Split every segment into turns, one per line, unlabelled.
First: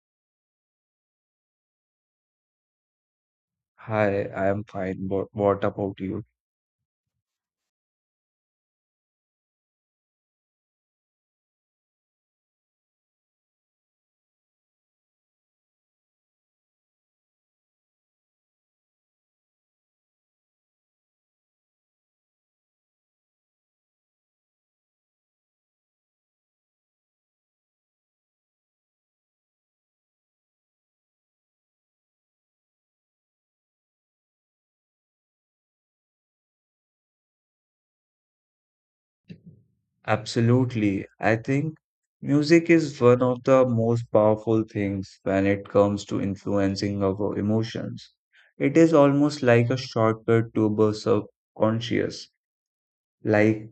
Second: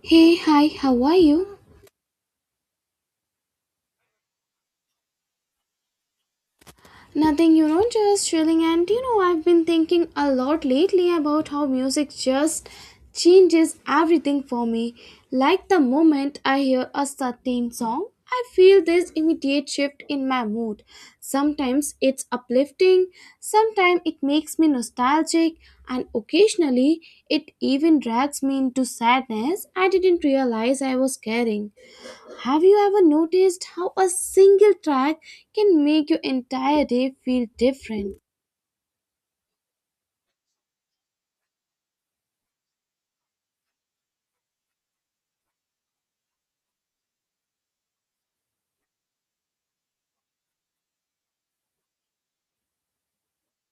Hey, hi, how are you?
Hi, I am fine. What about you?
Nothing, you know, just chilling. And you know, I've been thinking a lot lately about how music just changes everything for me. Like the moment I hear a certain song, I feel this immediate shift in my mood. Sometimes it's uplifting, sometimes it makes me nostalgic, and occasionally it even drags me into sadness I didn't realize I was carrying. Have you ever noticed how a single track can make your entire day feel different?
Absolutely. I think music is one of the most powerful things when it comes to influencing our emotions. It is almost like a shortcut to the subconscious. Like,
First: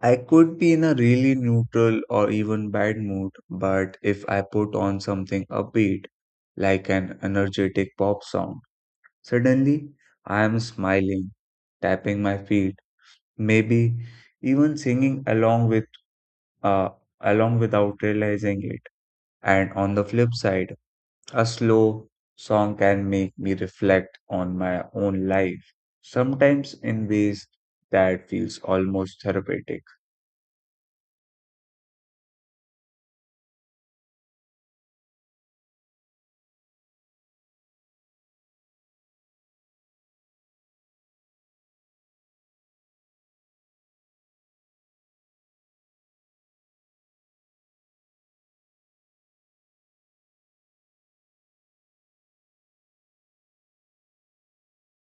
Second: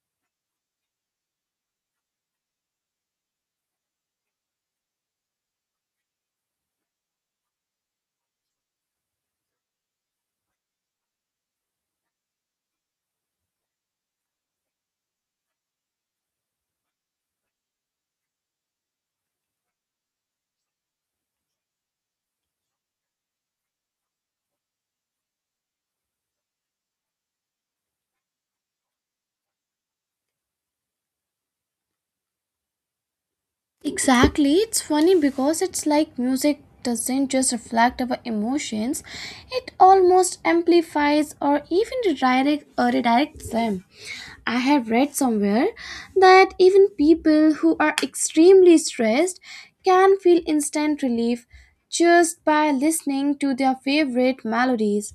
I could be in a really neutral or even bad mood, but if I put on something upbeat, like an energetic pop song, suddenly I am smiling, tapping my feet maybe even singing along with uh, along without realizing it. And on the flip side, a slow song can make me reflect on my own life, sometimes in ways that feels almost therapeutic.
Exactly, it's funny because it's like music doesn't just reflect our emotions, it almost amplifies or even redirects them. I have read somewhere that even people who are extremely stressed can feel instant relief just by listening to their favorite melodies.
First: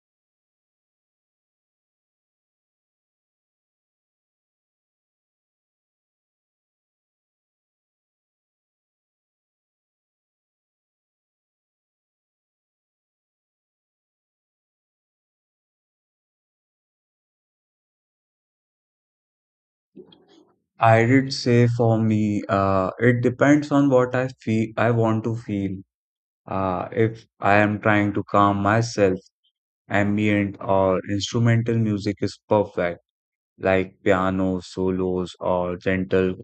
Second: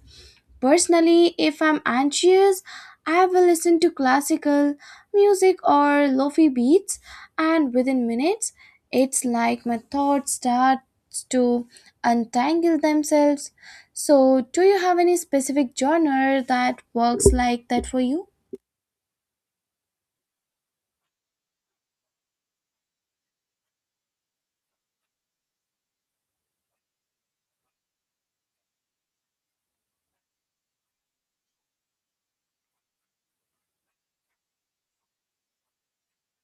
Personally, if I'm anxious, I will listen to classical music or lofi beats, and within minutes, it's like my thoughts start to untangle themselves. So, do you have any specific genre that works like that for you?
I did say for me, it depends on what I feel I want to feel. If I am trying to calm myself, ambient or instrumental music is perfect like piano solos or gentle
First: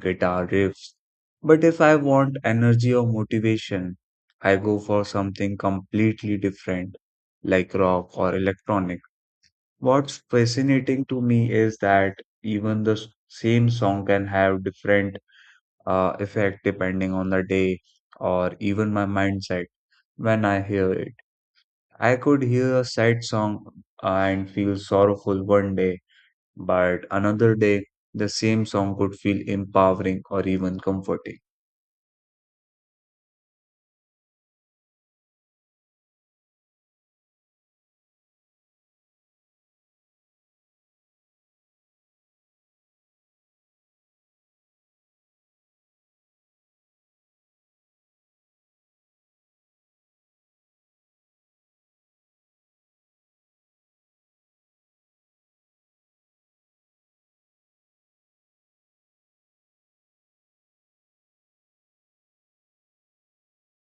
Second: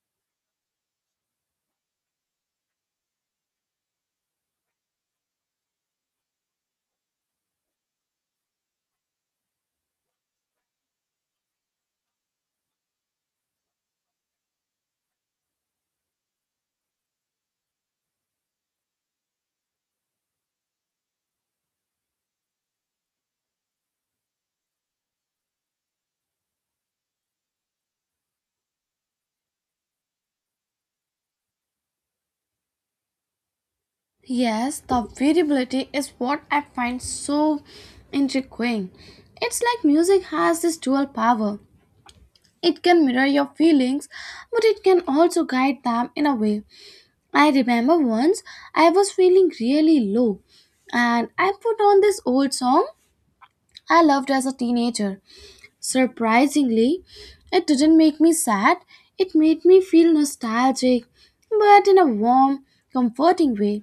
guitar riffs. But if I want energy or motivation, I go for something completely different, like rock or electronic. What's fascinating to me is that even the same song can have different effect depending on the day or even my mindset when I hear it. I could hear a sad song and feel sorrowful one day, but another day the same song could feel empowering or even comforting.
Yes, the variability is what I find so intriguing. It's like music has this dual power. It can mirror your feelings, but it can also guide them in a way. I remember once I was feeling really low and I put on this old song I loved as a teenager. Surprisingly, it didn't make me sad, it made me feel nostalgic, but in a warm, comforting way.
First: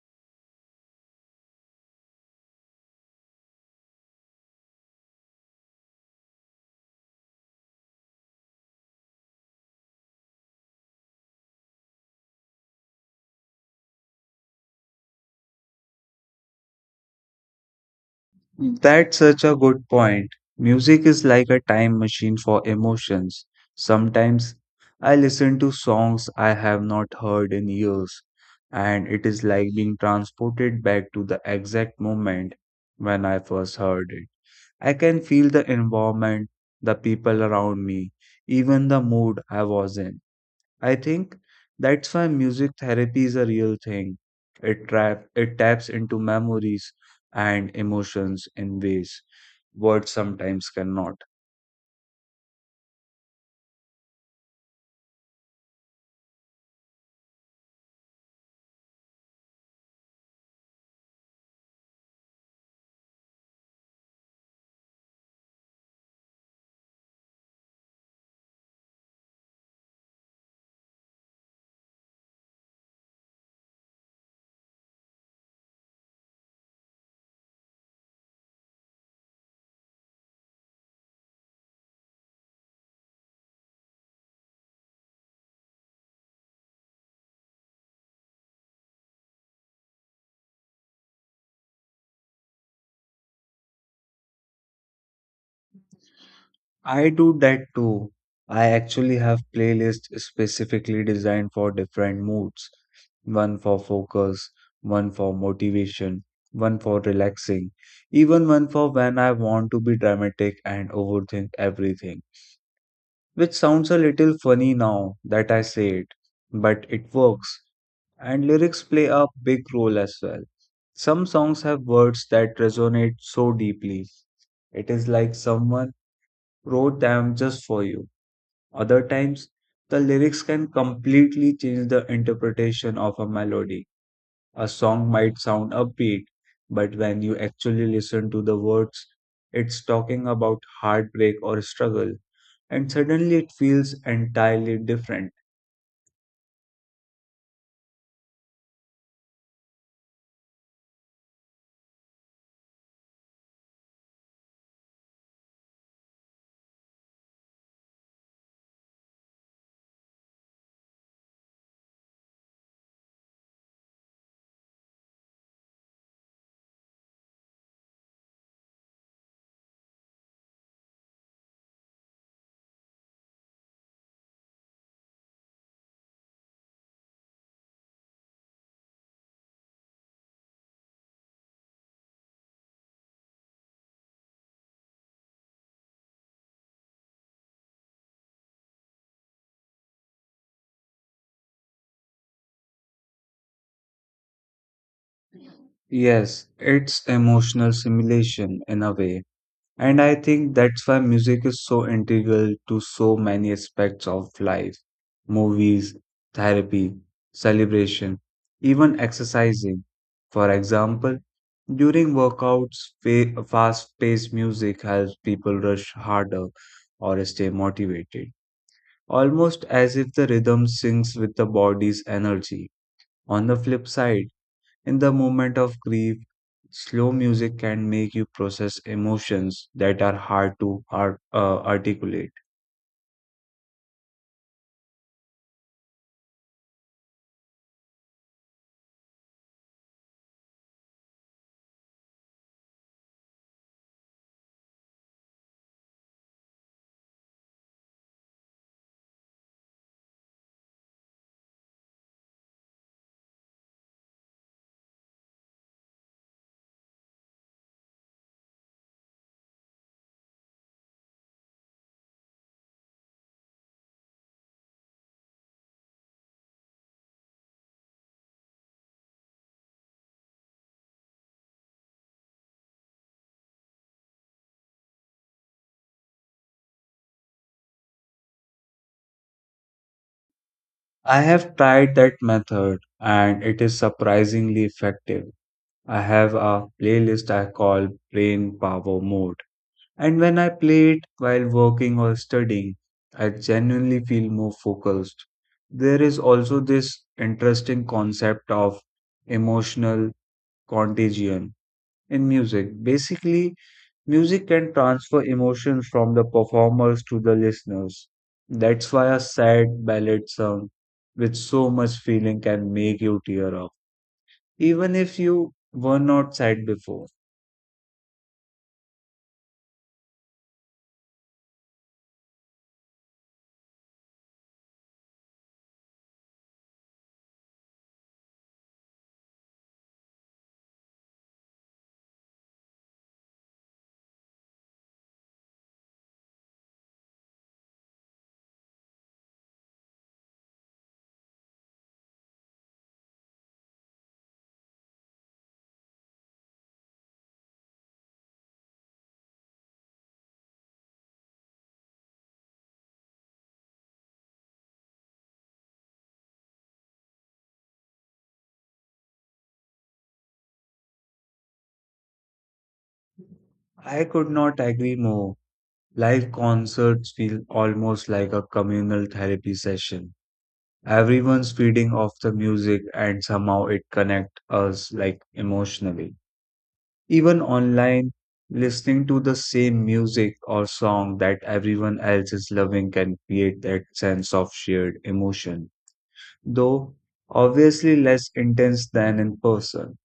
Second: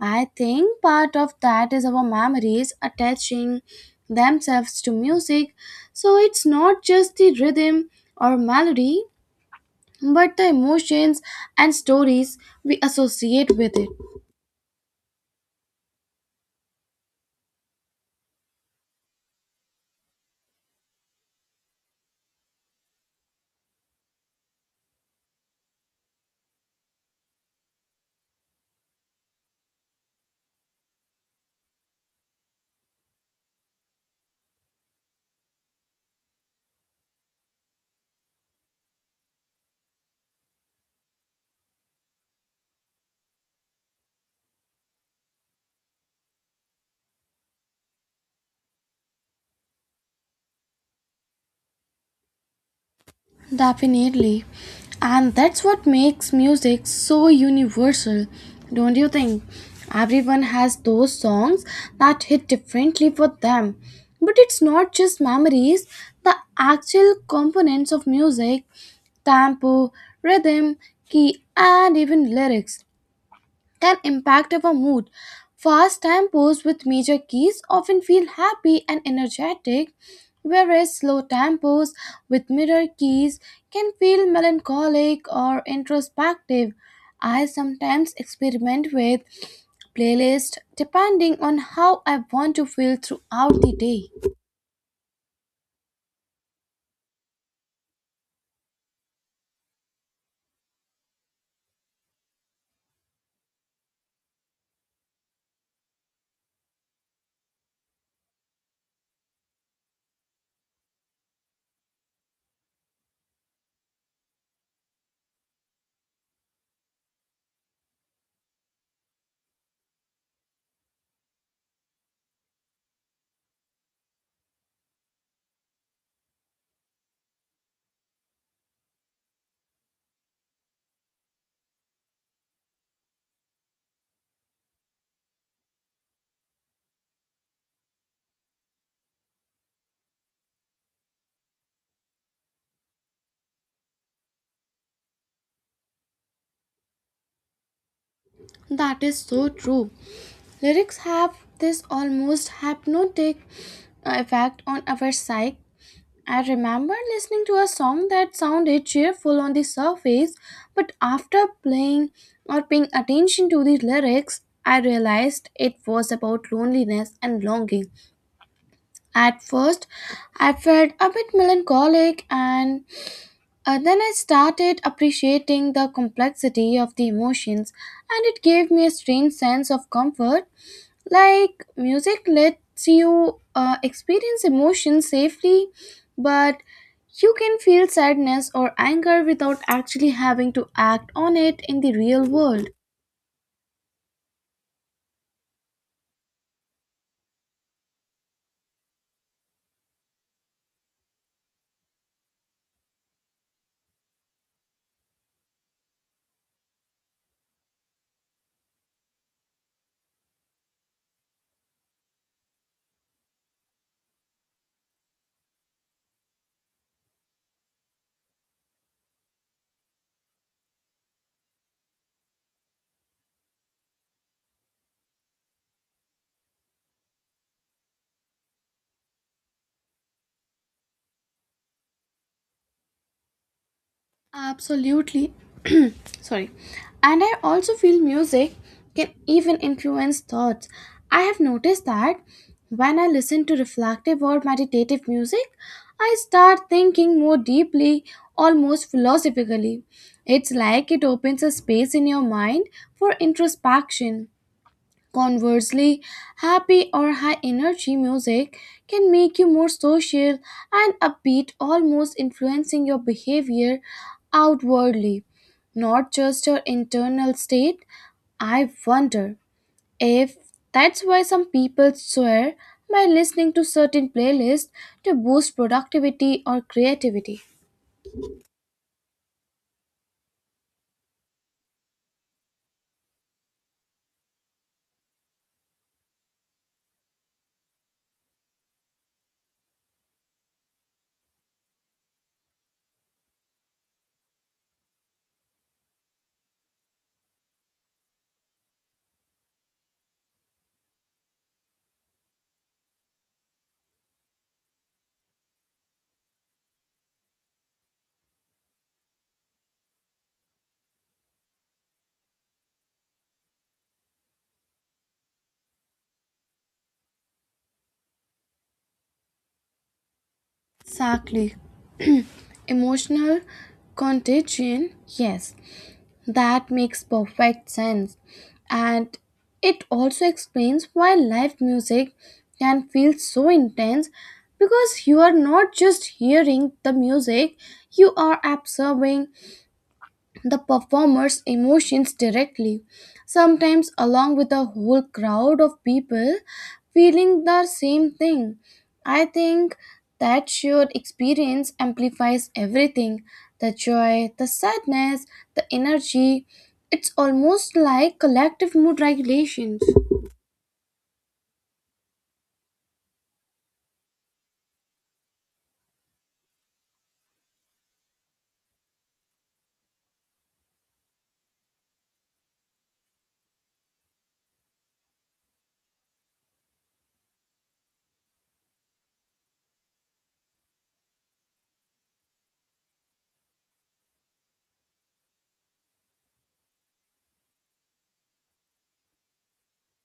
I think part of that is our memories attaching themselves to music. So it's not just the rhythm or melody, but the emotions and stories we associate with it.
Mm. That's such a good point. Music is like a time machine for emotions. Sometimes I listen to songs I have not heard in years, and it is like being transported back to the exact moment when I first heard it. I can feel the environment, the people around me, even the mood I was in. I think that's why music therapy is a real thing. It taps into memories and emotions in ways words sometimes cannot.
Definitely. And that's what makes music so universal, don't you think? Everyone has those songs that hit differently for them. But it's not just memories, the actual components of music, tempo, rhythm, key, and even lyrics can impact our mood. Fast tempos with major keys often feel happy and energetic, whereas slow tempos with minor keys can feel melancholic or introspective. I sometimes experiment with playlist depending on how I want to feel throughout the day.
I do that too. I actually have playlists specifically designed for different moods. One for focus, one for motivation, one for relaxing, even one for when I want to be dramatic and overthink everything, which sounds a little funny now that I say it, but it works. And lyrics play a big role as well. Some songs have words that resonate so deeply, it is like someone wrote them just for you. Other times, the lyrics can completely change the interpretation of a melody. A song might sound upbeat, but when you actually listen to the words, it's talking about heartbreak or struggle, and suddenly it feels entirely different.
That is so true. Lyrics have this almost hypnotic effect on our psyche. I remember listening to a song that sounded cheerful on the surface, but after playing or paying attention to the lyrics, I realized it was about loneliness and longing. At first, I felt a bit melancholic, and then I started appreciating the complexity of the emotions, and it gave me a strange sense of comfort. Like music lets you experience emotion safely, but you can feel sadness or anger without actually having to act on it in the real world.
Yes, it's emotional simulation in a way. And I think that's why music is so integral to so many aspects of life. Movies, therapy, celebration, even exercising. For example, during workouts, fast-paced music helps people rush harder or stay motivated, almost as if the rhythm syncs with the body's energy. On the flip side, in the moment of grief, slow music can make you process emotions that are hard to articulate.
Absolutely. Sorry. And I also feel music can even influence thoughts. I have noticed that when I listen to reflective or meditative music, I start thinking more deeply, almost philosophically. It's like it opens a space in your mind for introspection. Conversely, happy or high energy music can make you more social and upbeat, almost influencing your behavior outwardly, not just your internal state. I wonder if that's why some people swear by listening to certain playlists to boost productivity or creativity.
I have tried that method and it is surprisingly effective. I have a playlist I call Brain Power Mode, and when I play it while working or studying, I genuinely feel more focused. There is also this interesting concept of emotional contagion in music. Basically, music can transfer emotions from the performers to the listeners. That's why a sad ballad song with so much feeling can make you tear up, even if you were not sad before.
Exactly. Emotional contagion, yes. That makes perfect sense. And it also explains why live music can feel so intense because you are not just hearing the music, you are absorbing the performer's emotions directly, sometimes along with a whole crowd of people feeling the same thing. I think that shared experience amplifies everything, the joy, the sadness, the energy. It's almost like collective mood regulations.
I could not agree more. Live concerts feel almost like a communal therapy session. Everyone's feeding off the music and somehow it connects us like emotionally. Even online, listening to the same music or song that everyone else is loving can create that sense of shared emotion, though obviously less intense than in person.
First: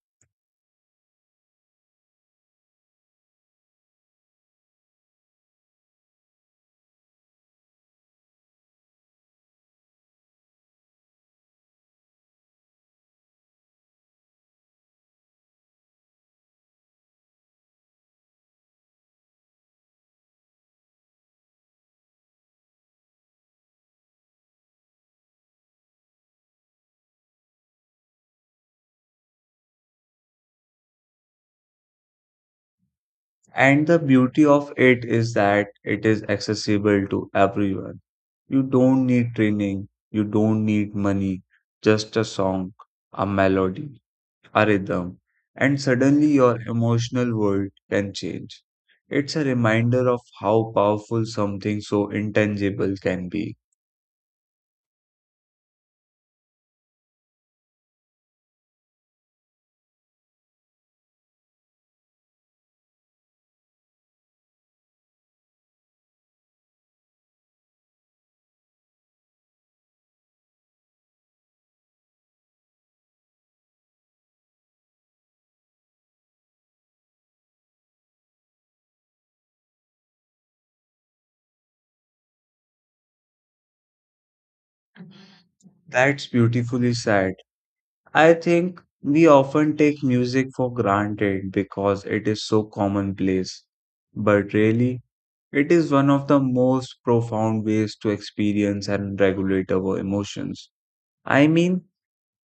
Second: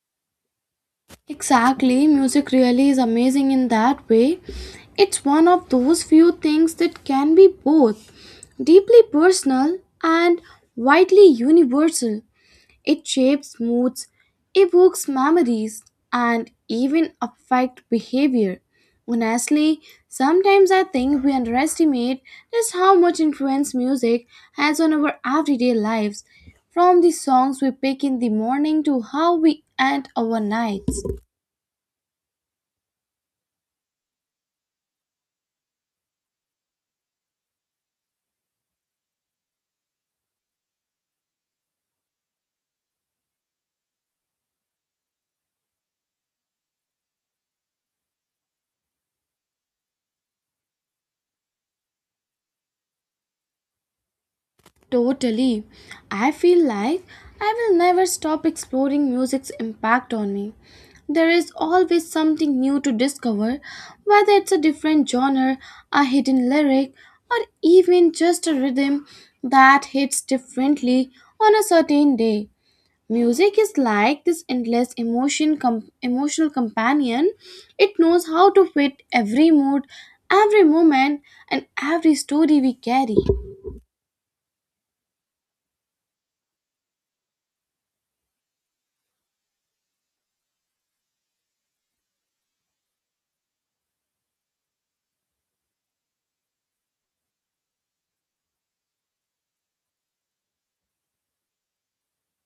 Exactly, music really is amazing in that way. It's one of those few things that can be both deeply personal and widely universal. It shapes moods, evokes memories, and even affects behavior. Honestly, sometimes I think we underestimate just how much influence music has on our everyday lives, from the songs we pick in the morning to how we end our nights.
And the beauty of it is that it is accessible to everyone. You don't need training, you don't need money, just a song, a melody, a rhythm, and suddenly your emotional world can change. It's a reminder of how powerful something so intangible can be.
Totally. I feel like I will never stop exploring music's impact on me. There is always something new to discover, whether it's a different genre, a hidden lyric, or even just a rhythm that hits differently on a certain day. Music is like this endless emotional companion. It knows how to fit every mood, every moment, and every story we carry.
That's beautifully said. I think we often take music for granted because it is so commonplace, but really, it is one of the most profound ways to experience and regulate our emotions. I mean,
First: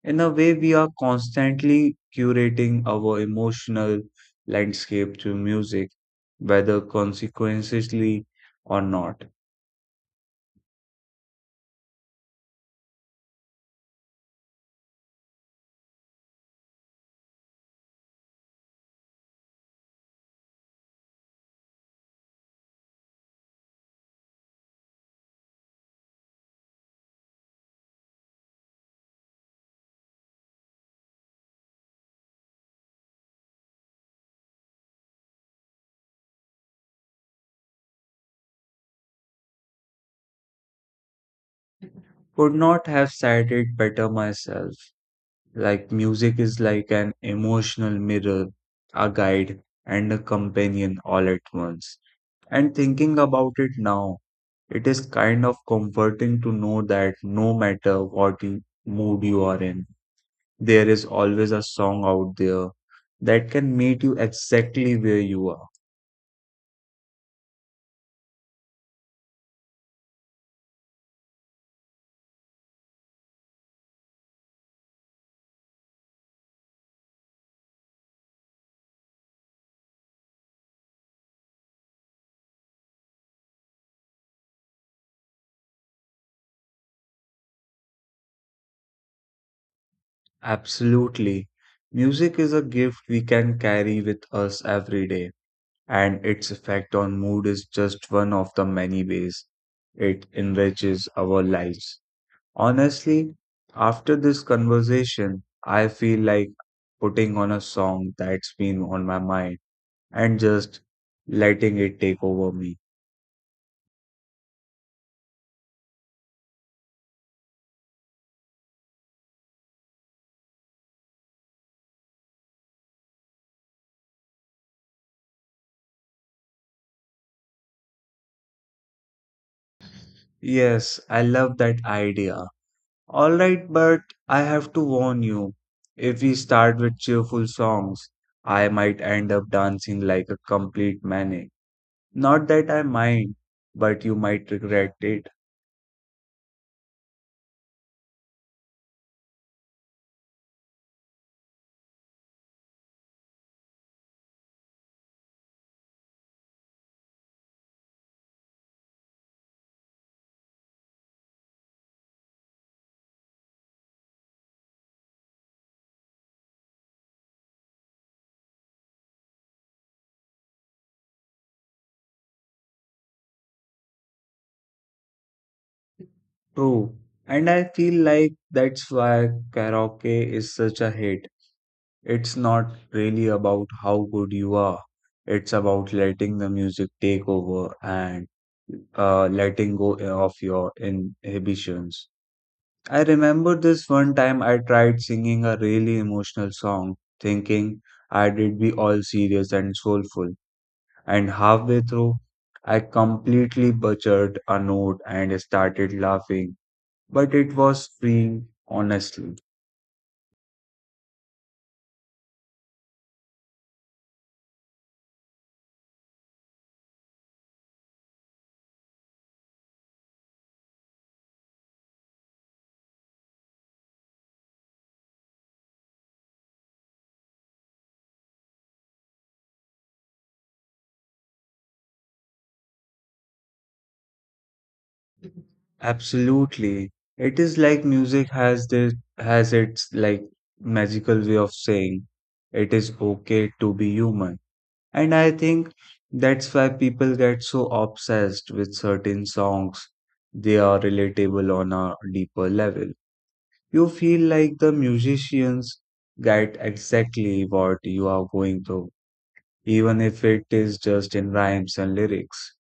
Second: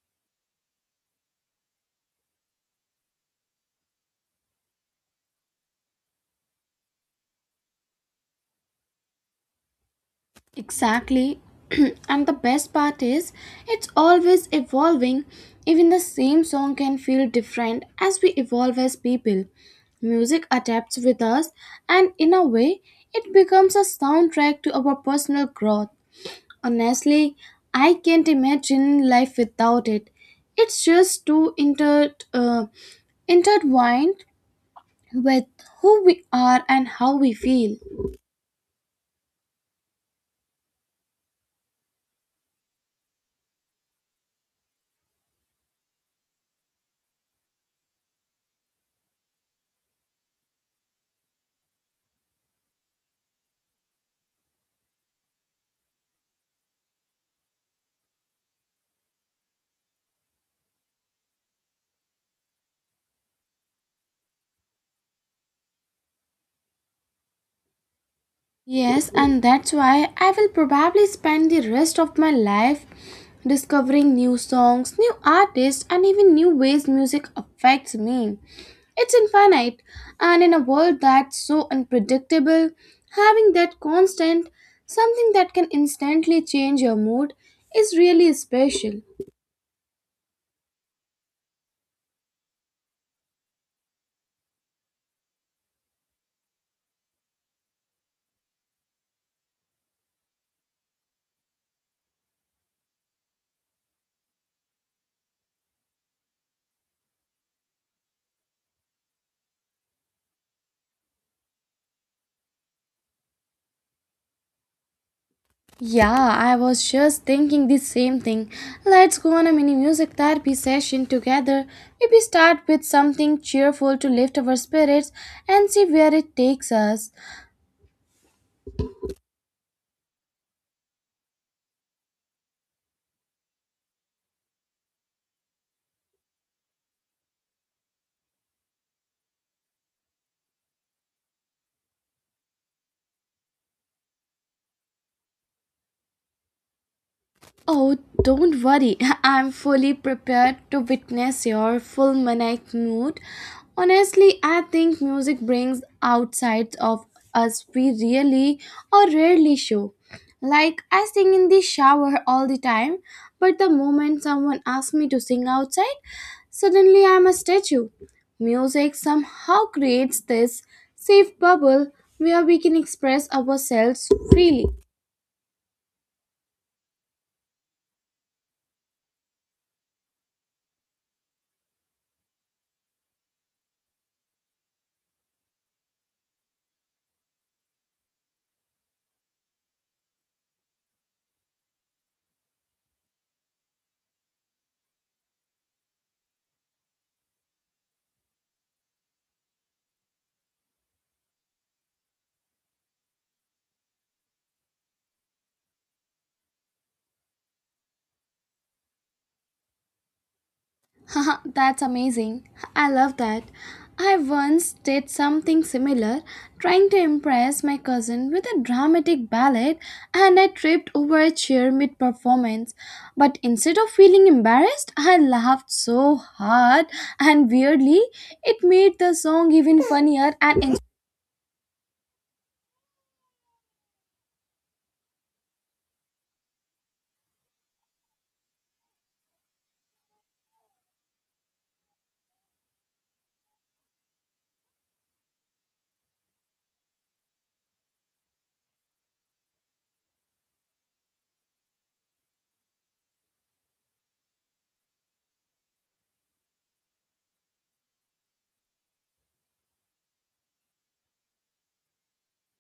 in a way, we are constantly curating our emotional landscape to music, whether consequentially or not.
Exactly. And the best part is, it's always evolving. Even the same song can feel different as we evolve as people. Music adapts with us, and in a way, it becomes a soundtrack to our personal growth. Honestly, I can't imagine life without it. It's just too intertwined with who we are and how we feel.
Could not have said it better myself. Like, music is like an emotional mirror, a guide, and a companion all at once. And thinking about it now, it is kind of comforting to know that no matter what mood you are in, there is always a song out there that can meet you exactly where you are.
Yes, and that's why I will probably spend the rest of my life discovering new songs, new artists, and even new ways music affects me. It's infinite, and in a world that's so unpredictable, having that constant, something that can instantly change your mood, is really special.
Absolutely. Music is a gift we can carry with us every day, and its effect on mood is just one of the many ways it enriches our lives. Honestly, after this conversation, I feel like putting on a song that's been on my mind and just letting it take over me.
Yeah, I was just thinking the same thing. Let's go on a mini music therapy session together. Maybe start with something cheerful to lift our spirits and see where it takes us.
Yes, I love that idea. Alright, but I have to warn you. If we start with cheerful songs, I might end up dancing like a complete maniac. Not that I mind, but you might regret it.
Oh, don't worry. I'm fully prepared to witness your full maniac mood. Honestly, I think music brings out sides of us we really or rarely show. Like, I sing in the shower all the time, but the moment someone asks me to sing outside, suddenly I'm a statue. Music somehow creates this safe bubble where we can express ourselves freely.
True. And I feel like that's why karaoke is such a hit. It's not really about how good you are, it's about letting the music take over and letting go of your inhibitions. I remember this one time I tried singing a really emotional song, thinking I'd be all serious and soulful, and halfway through, I completely butchered a note and started laughing. But it was freeing, honestly.
Haha, that's amazing. I love that. I once did something similar, trying to impress my cousin with a dramatic ballad, and I tripped over a chair mid performance. But instead of feeling embarrassed, I laughed so hard, and weirdly, it made the song even funnier and
Absolutely. It is like music has its magical way of saying it is okay to be human. And I think that's why people get so obsessed with certain songs. They are relatable on a deeper level. You feel like the musicians get exactly what you are going through, even if it is just in rhymes and lyrics.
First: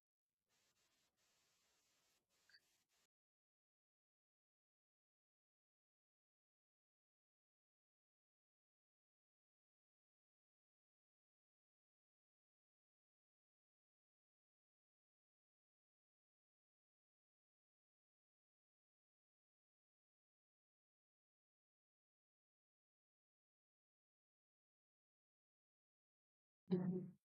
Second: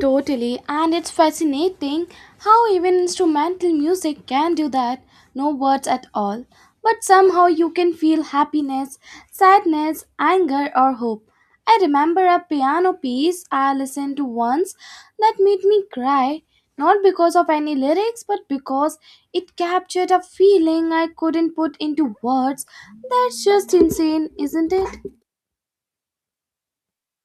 Totally, and it's fascinating how even instrumental music can do that, no words at all, but somehow you can feel happiness, sadness, anger, or hope. I remember a piano piece I listened to once that made me cry, not because of any lyrics, but because it captured a feeling I couldn't put into words. That's just insane, isn't it?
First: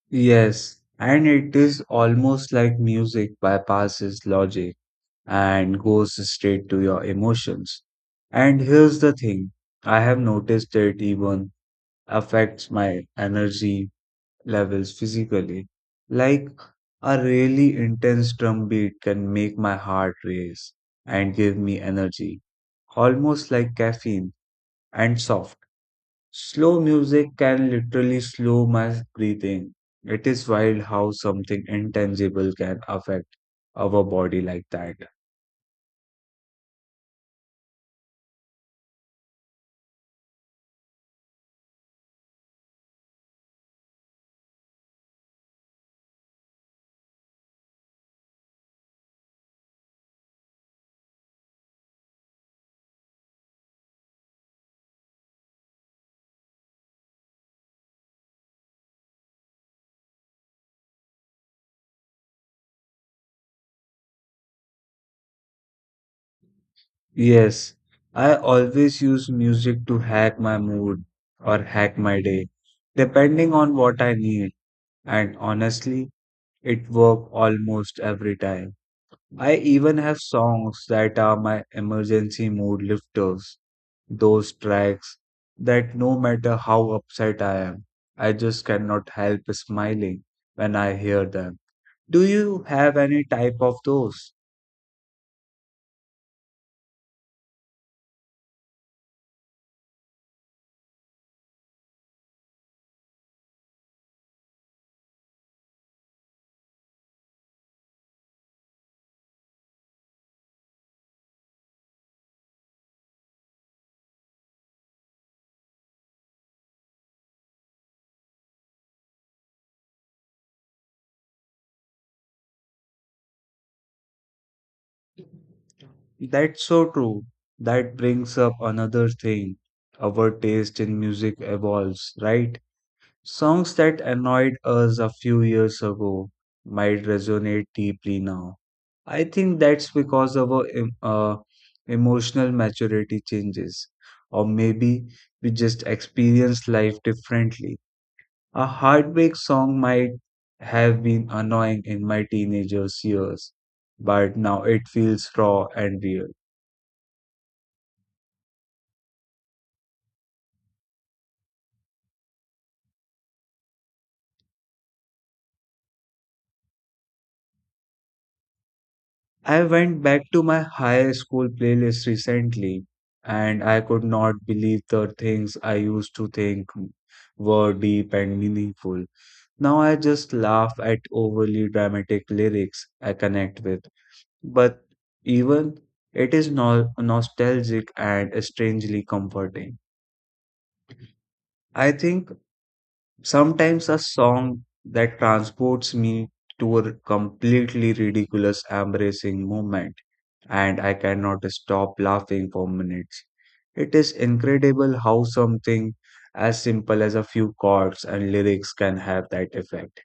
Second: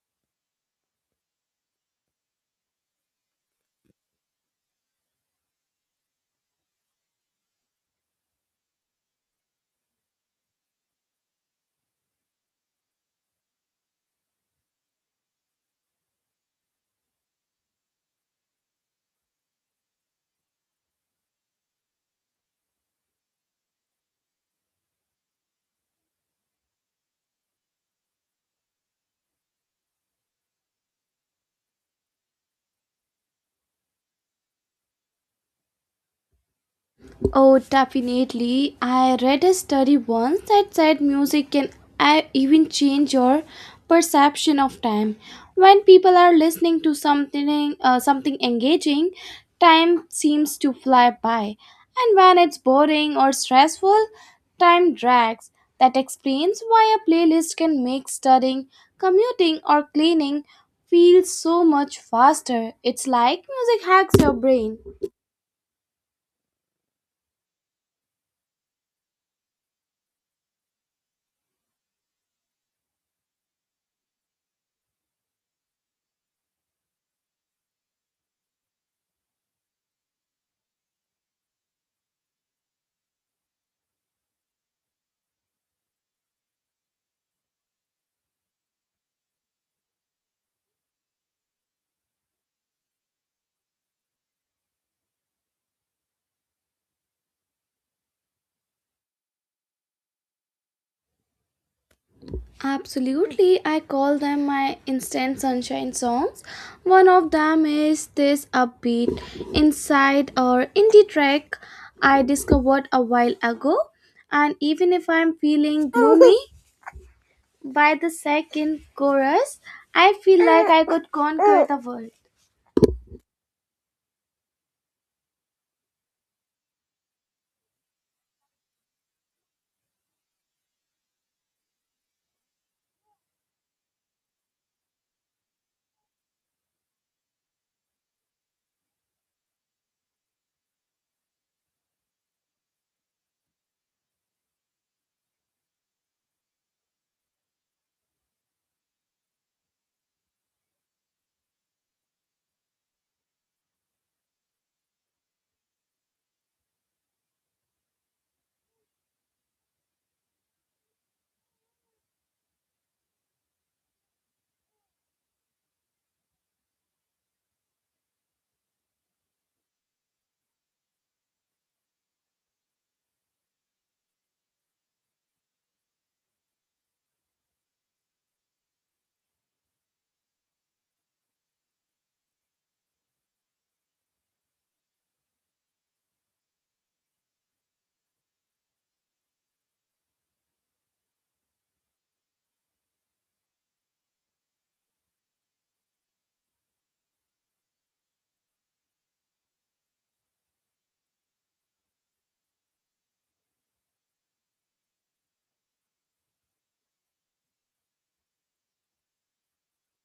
Yes, and it is almost like music bypasses logic and goes straight to your emotions. And here's the thing, I have noticed it even affects my energy levels physically. Like a really intense drum beat can make my heart race and give me energy, almost like caffeine and soft. Slow music can literally slow my breathing. It is wild how something intangible can affect our body like that.
Oh, definitely. I read a study once that said music can even change your perception of time. When people are listening to something engaging, time seems to fly by. And when it's boring or stressful, time drags. That explains why a playlist can make studying, commuting or cleaning feel so much faster. It's like music hacks your brain.
Yes, I always use music to hack my mood or hack my day, depending on what I need. And honestly, it worked almost every time. I even have songs that are my emergency mood lifters, those tracks that no matter how upset I am, I just cannot help smiling when I hear them. Do you have any type of those?
Absolutely, I call them my instant sunshine songs. One of them is this upbeat inside or indie track I discovered a while ago. And even if I'm feeling gloomy, by the second chorus, I feel like I could conquer the world.
That's so true. That brings up another thing. Our taste in music evolves, right? Songs that annoyed us a few years ago might resonate deeply now. I think that's because our emotional maturity changes, or maybe we just experience life differently. A heartbreak song might have been annoying in my teenagers' years, but now it feels raw and real. I went back to my high school playlist recently, and I could not believe the things I used to think were deep and meaningful. Now I just laugh at overly dramatic lyrics I connect with. But even it is no nostalgic and strangely comforting. I think sometimes a song that transports me to a completely ridiculous, embracing moment, and I cannot stop laughing for minutes. It is incredible how something as simple as a few chords and lyrics can have that effect.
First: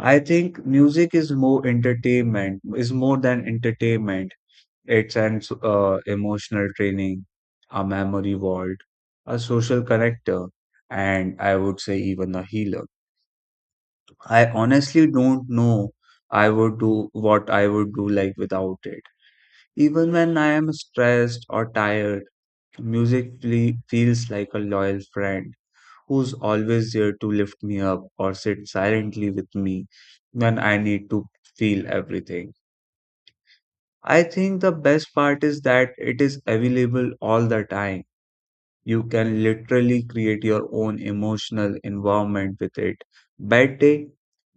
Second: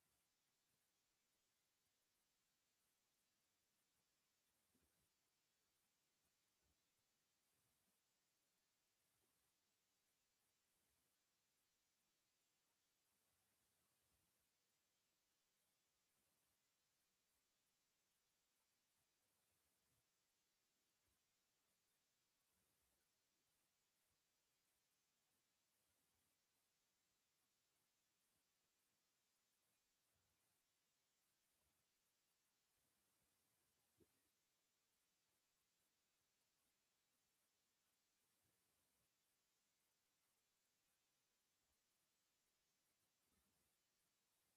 I think music is more than entertainment. It's an emotional training, a memory vault, a social connector, and I would say even a healer. I honestly don't know I would do what I would do like without it. Even when I am stressed or tired, music feels like a loyal friend who's always there to lift me up or sit silently with me when I need to feel everything. I think the best part is that it is available all the time. You can literally create your own emotional environment with it. Bad day,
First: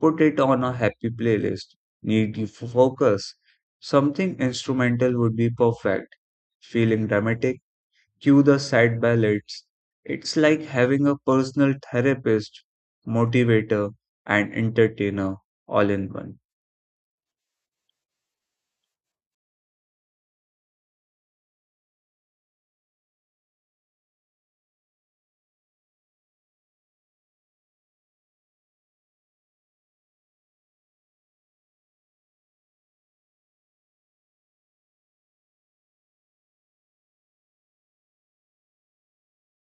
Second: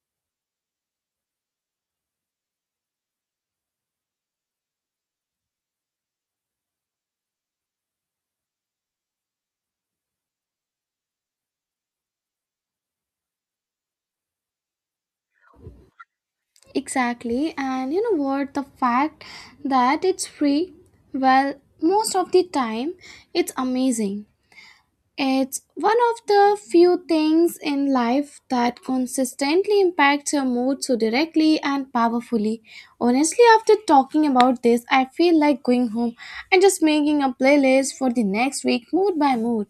put it on a happy playlist. Need you for focus. Something instrumental would be perfect. Feeling dramatic, cue the sad ballads. It's like having a personal therapist, motivator, and entertainer all in one.
Exactly, and you know what? The fact that it's free, well, most of the time, it's amazing. It's one of the few things in life that consistently impacts your mood so directly and powerfully. Honestly, after talking about this, I feel like going home and just making a playlist for the next week, mood by mood.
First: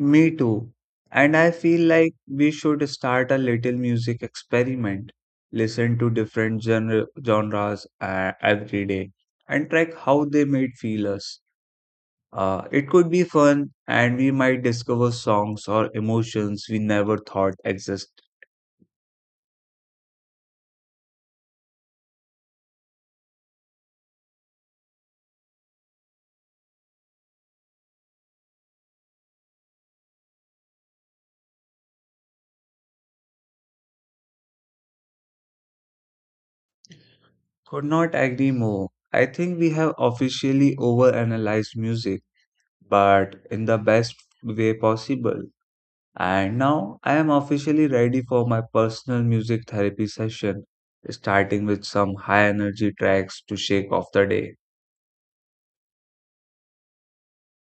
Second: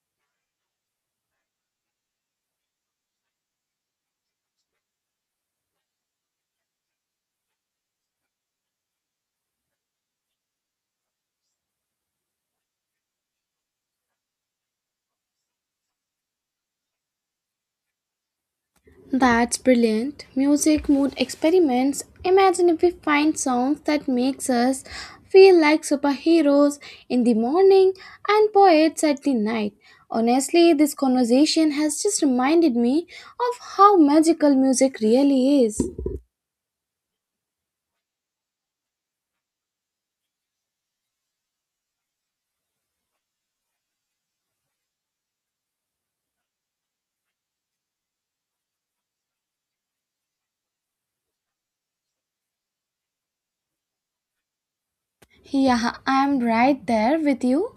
Me too. And I feel like we should start a little music experiment. Listen to different genres every day and track how they made feel us. It could be fun, and we might discover songs or emotions we never thought exist.
That's brilliant. Music mood experiments. Imagine if we find songs that makes us feel like superheroes in the morning and poets at the night. Honestly, this conversation has just reminded me of how magical music really is.
Could not agree more. I think we have officially overanalyzed music, but in the best way possible. And now I am officially ready for my personal music therapy session, starting with some high energy tracks to shake off the day.
Yeah, I'm right there with you.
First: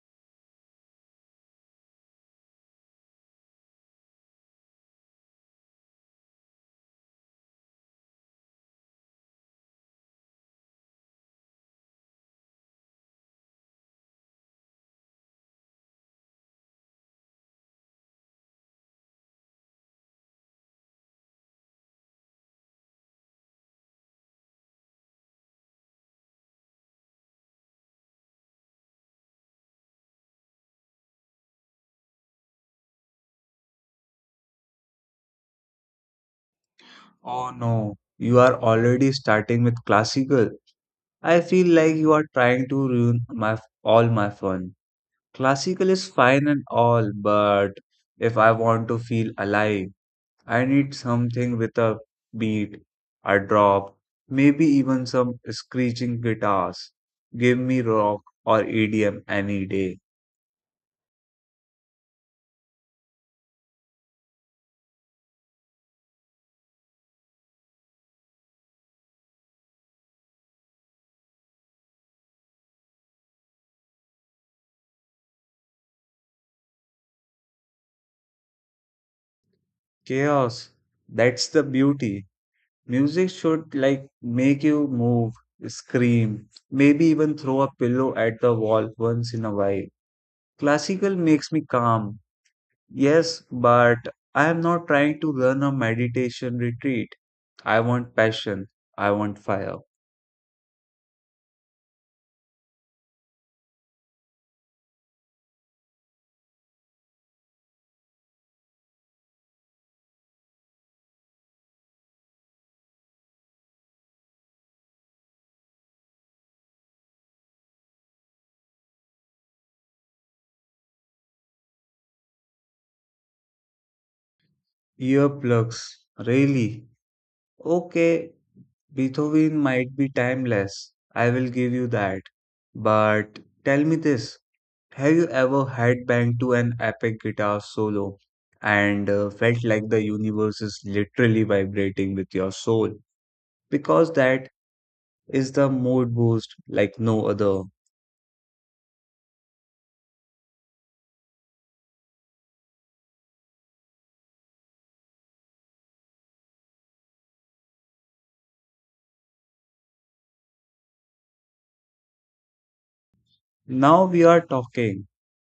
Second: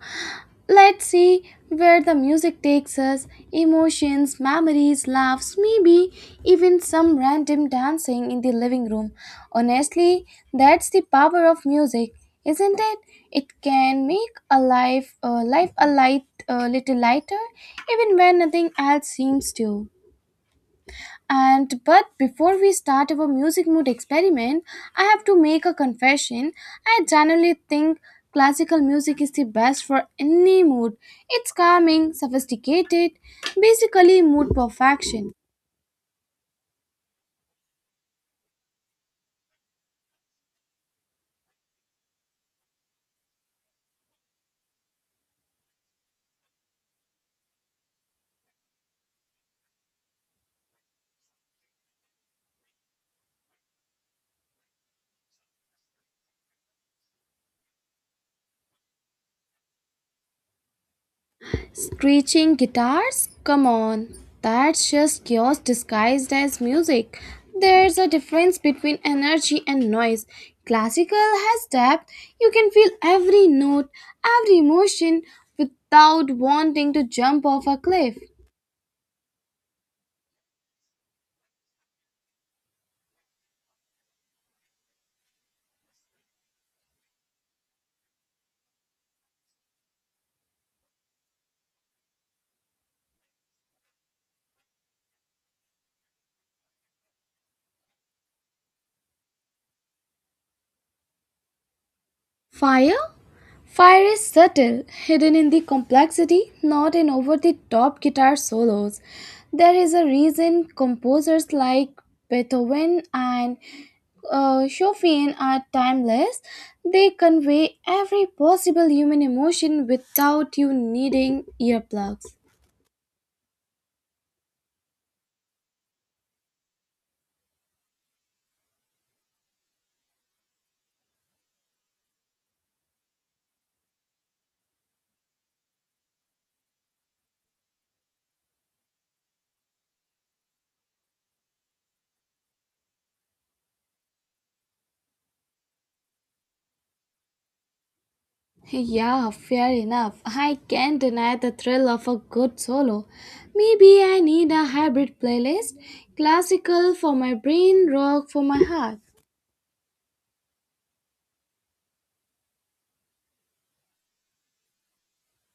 Let's see where the music takes us, emotions, memories, laughs, maybe even some random dancing in the living room. Honestly, that's the power of music, isn't it? It can make a life a little lighter, even when nothing else seems to. And but before we start our music mood experiment, I have to make a confession. I generally think classical music is the best for any mood. It's calming, sophisticated, basically mood perfection.
Oh no, you are already starting with classical. I feel like you are trying to ruin my all my fun. Classical is fine and all, but if I want to feel alive, I need something with a beat, a drop, maybe even some screeching guitars. Give me rock or EDM any day.
Screeching guitars? Come on, that's just chaos disguised as music. There's a difference between energy and noise. Classical has depth. You can feel every note, every emotion without wanting to jump off a cliff.
Chaos. That's the beauty. Music should like make you move, scream, maybe even throw a pillow at the wall once in a while. Classical makes me calm. Yes, but I am not trying to run a meditation retreat. I want passion. I want fire.
Fire? Fire is subtle, hidden in the complexity, not in over the top guitar solos. There is a reason composers like Beethoven and Shofian are timeless. They convey every possible human emotion without you needing earplugs.
Earplugs, really? Okay, Beethoven might be timeless, I will give you that. But tell me this, have you ever headbanged to an epic guitar solo and felt like the universe is literally vibrating with your soul? Because that is the mood boost like no other.
Yeah, fair enough. I can't deny the thrill of a good solo. Maybe I need a hybrid playlist, classical for my brain, rock for my heart.
Now we are talking.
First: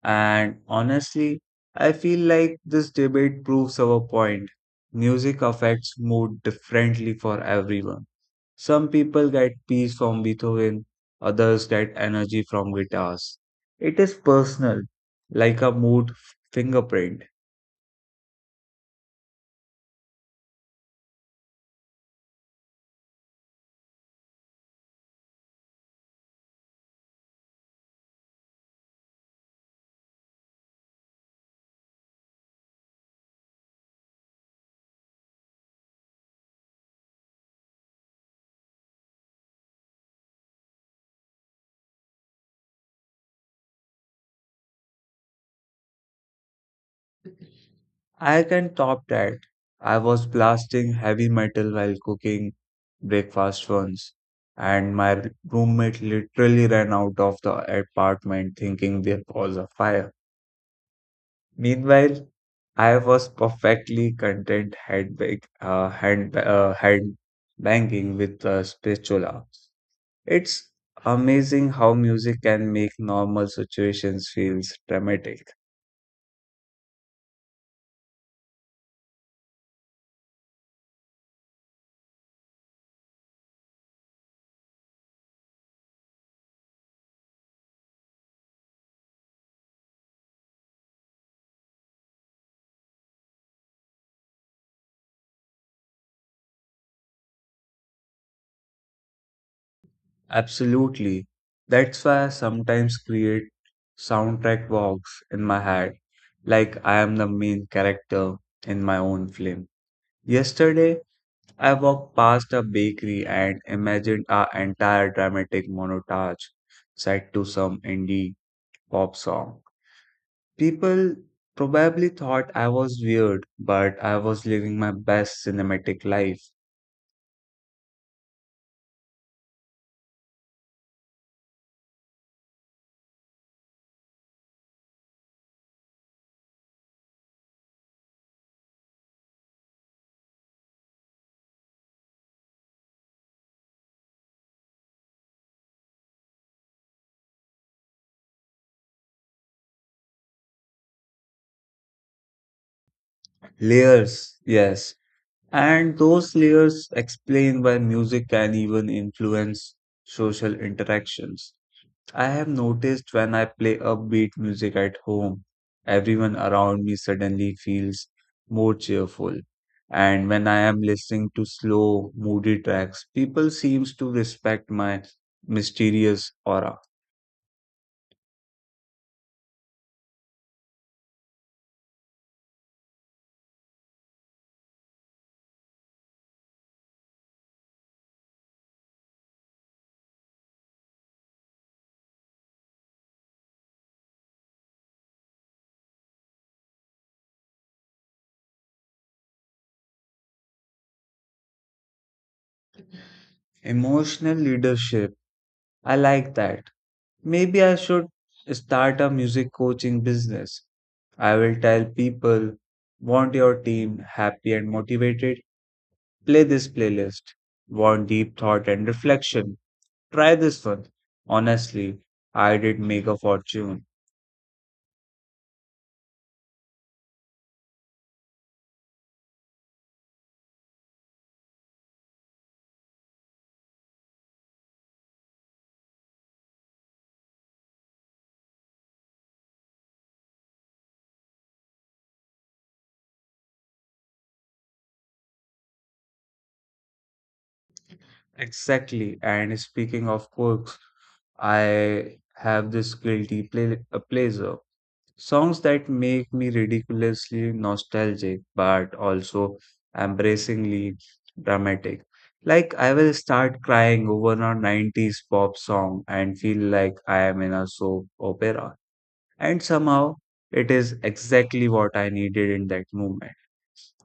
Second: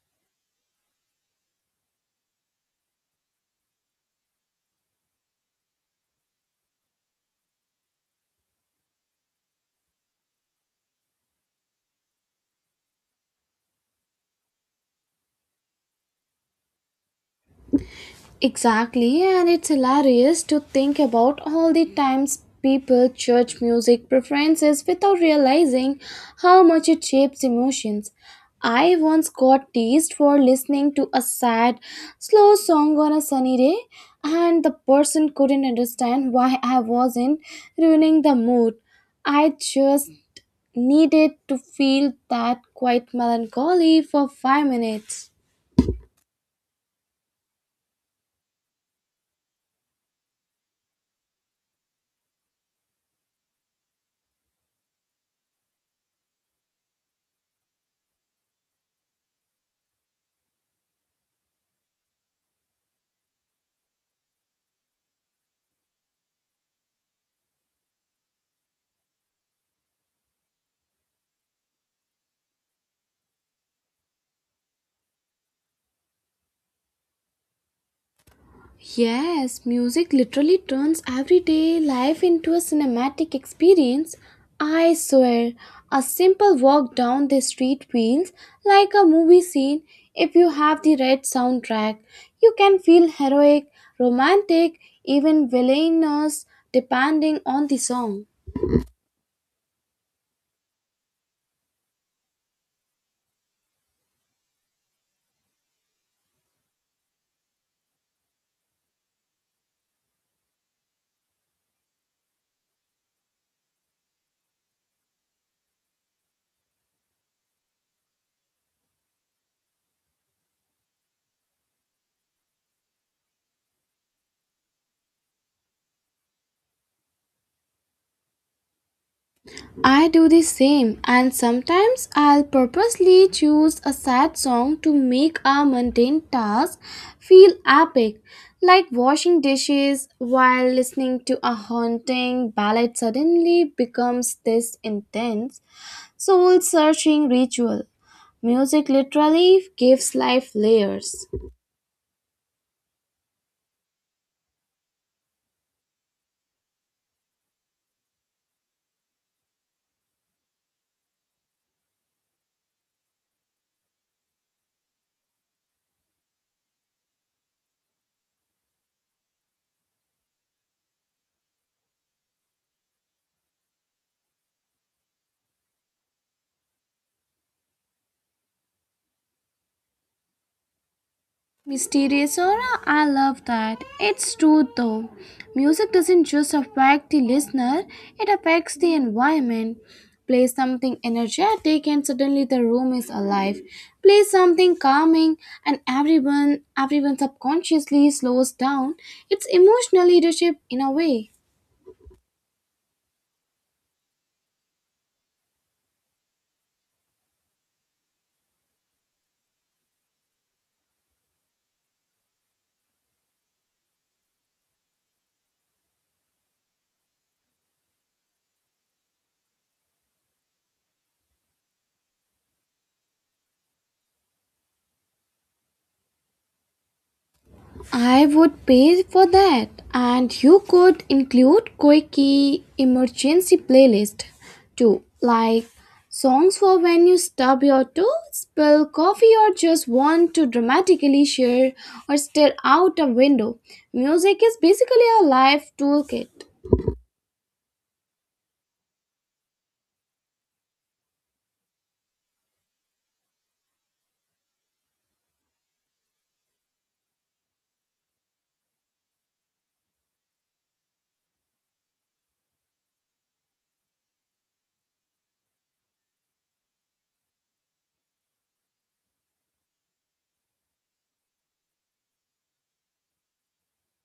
And honestly, I feel like this debate proves our point. Music affects mood differently for everyone. Some people get peace from Beethoven, others get energy from guitars. It is personal, like a mood fingerprint.
Exactly, and it's hilarious to think about all the times people judge music preferences without realizing how much it shapes emotions. I once got teased for listening to a sad, slow song on a sunny day, and the person couldn't understand why I wasn't ruining the mood. I just needed to feel that quiet melancholy for 5 minutes.
I can top that. I was blasting heavy metal while cooking breakfast once, and my roommate literally ran out of the apartment thinking there was a fire. Meanwhile, I was perfectly content hand banging with a spatula. It's amazing how music can make normal situations feel dramatic.
Yes, music literally turns everyday life into a cinematic experience. I swear, a simple walk down the street feels like a movie scene if you have the right soundtrack. You can feel heroic, romantic, even villainous depending on the song.
Absolutely. That's why I sometimes create soundtrack walks in my head, like I am the main character in my own film. Yesterday, I walked past a bakery and imagined an entire dramatic montage set to some indie pop song. People probably thought I was weird, but I was living my best cinematic life.
I do the same, and sometimes I'll purposely choose a sad song to make a mundane task feel epic, like washing dishes while listening to a haunting ballad suddenly becomes this intense, soul searching ritual. Music literally gives life layers.
Layers, yes. And those layers explain why music can even influence social interactions. I have noticed when I play upbeat music at home, everyone around me suddenly feels more cheerful. And when I am listening to slow, moody tracks, people seems to respect my mysterious aura.
Mysterious aura, I love that. It's true though. Music doesn't just affect the listener, it affects the environment. Play something energetic and suddenly the room is alive. Play something calming and everyone subconsciously slows down. It's emotional leadership in a way.
Emotional leadership, I like that. Maybe I should start a music coaching business. I will tell people, want your team happy and motivated? Play this playlist. Want deep thought and reflection? Try this one. Honestly, I did make a fortune.
I would pay for that. And you could include quirky emergency playlist too, like songs for when you stub your toe, spill coffee, or just want to dramatically share or stare out a window. Music is basically a life toolkit.
Exactly. And speaking of quirks, I have this pleasure. Songs that make me ridiculously nostalgic, but also embracingly dramatic. Like, I will start crying over a 90s pop song and feel like I am in a soap opera. And somehow, it is exactly what I needed in that moment.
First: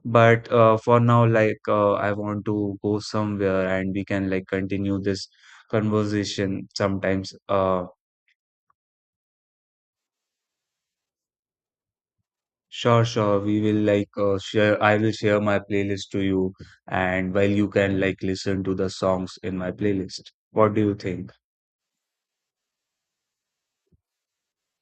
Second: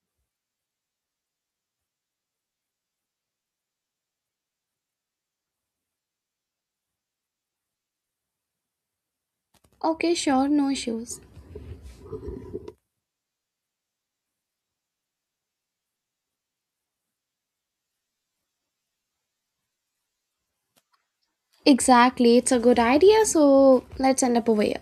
But for now, like I want to go somewhere and we can like continue this conversation sometimes.
Okay, sure, no issues.
Sure, sure. We will like share. I will share my playlist to you, and while you can like listen to the songs in my playlist. What do you think?
Exactly, it's a good idea, so let's end up over here.